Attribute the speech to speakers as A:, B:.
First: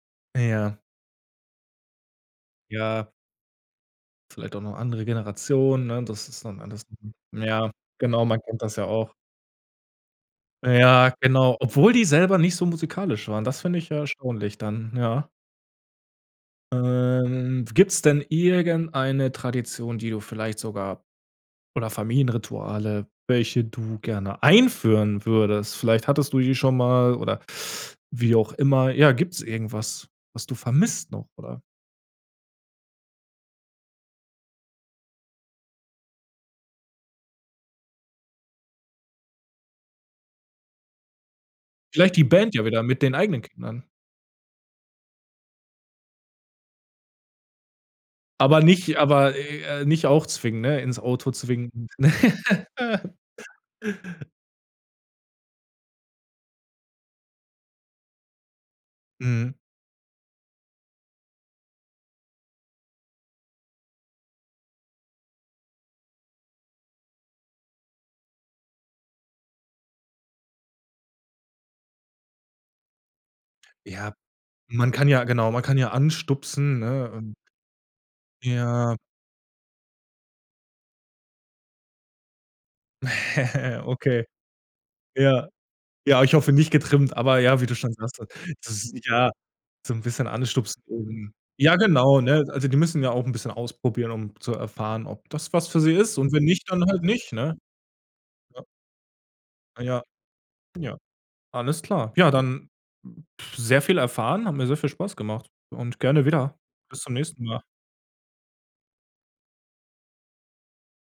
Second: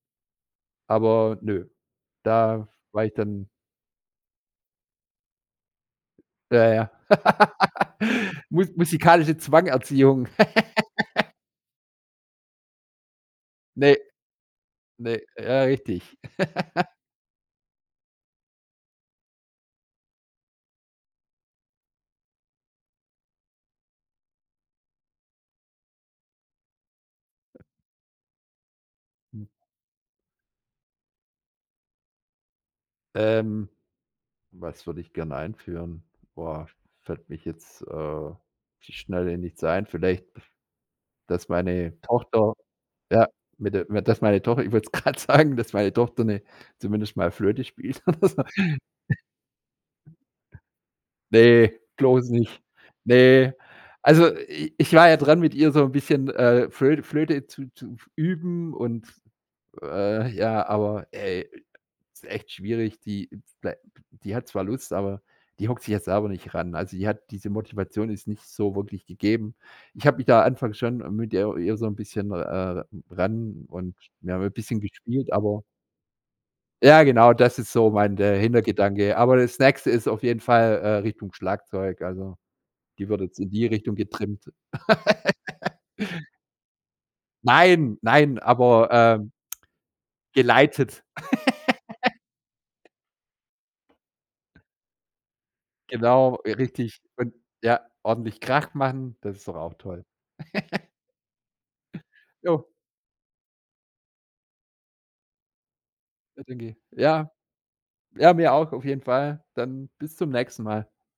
A: Ja.
B: Aber, nö. Da war
A: Ja.
B: ich dann
A: Vielleicht auch noch andere Generation, ne? Das ist dann
B: Ja,
A: anders.
B: ja.
A: Mhm. Ja, genau. Man kennt
B: Musi
A: das ja auch.
B: Musikalische Zwang Erziehung.
A: Ja, genau, obwohl die selber nicht so musikalisch waren. Das finde ich
B: Ne.
A: ja erstaunlich dann,
B: Ne.
A: ja.
B: Ja, richtig.
A: Ähm, gibt's denn irgendeine Tradition, die du vielleicht sogar oder Familienrituale, welche du gerne einführen würdest? Vielleicht hattest du die schon mal oder wie auch immer. Ja, gibt's
B: Mhm.
A: irgendwas, was du vermisst noch oder?
B: Ähm, was würde ich gerne einführen? Boah. Fällt mich jetzt, äh, auf die Schnelle nichts ein. Vielleicht, dass meine
A: Vielleicht die
B: Tochter
A: Band ja wieder mit den
B: ja,
A: eigenen
B: mit
A: Kindern.
B: der mit d dass meine Tochter ich wollte es gerade sagen, dass meine Tochter 'ne zumindest mal Flöte spielt oder so.
A: Aber nicht aber, äh, nicht auch zwingen, ne? Ins Auto
B: Ne,
A: zwingen.
B: bloß nicht. Ne. Also i ich war ja dran, mit ihr so 'n bisschen, äh, Flöte Flöte zu zu f üben und,
A: Mhm.
B: äh, ja aber, ey, ist echt schwierig, die blei die hat zwar Lust, aber die hockt sich ja selber nicht ran. Also, die hat diese Motivation ist nicht so wirklich gegeben. Ich hab mich da anfangs schon mit ihr ihr so 'n bisschen, äh, ran und
A: Ja.
B: wir haben 'n bisschen
A: Man kann ja
B: gespielt,
A: genau,
B: aber
A: man kann ja anstupsen,
B: Ja
A: ne?
B: genau,
A: Ähm
B: das ist so mein der
A: Ja.
B: Hintergedanke. Aber das Nächste ist auf jeden Fall, äh, Richtung Schlagzeug. Also, die wird jetzt in die Richtung
A: Okay.
B: getrimmt.
A: Ja. Ja, ich hoffe nicht getrimmt. Aber ja, wie du schon
B: Nein,
A: sagtest.
B: nein,
A: Das
B: aber,
A: ist ja
B: ähm,
A: so 'n bisschen anstupsen,
B: geleitet.
A: um ja, genau, ne? Also, die müssen ja auch 'n bisschen ausprobieren, um zu erfahren, ob das was für sie ist und
B: Genau,
A: wenn nicht, dann
B: richtig.
A: halt nicht,
B: Und,
A: ne?
B: ja, ordentlich
A: Ja.
B: Krach machen. Das ist doch auch
A: Ah, ja.
B: toll.
A: Ja. Alles klar. Ja, dann
B: Jo.
A: sehr viel erfahren, hat mir sehr viel Spaß gemacht und gerne
B: Ja,
A: wieder.
B: danke.
A: Bis zum
B: Ja.
A: nächsten Mal.
B: Ja, mir auch, auf jeden Fall. Dann bis zum nächsten Mal.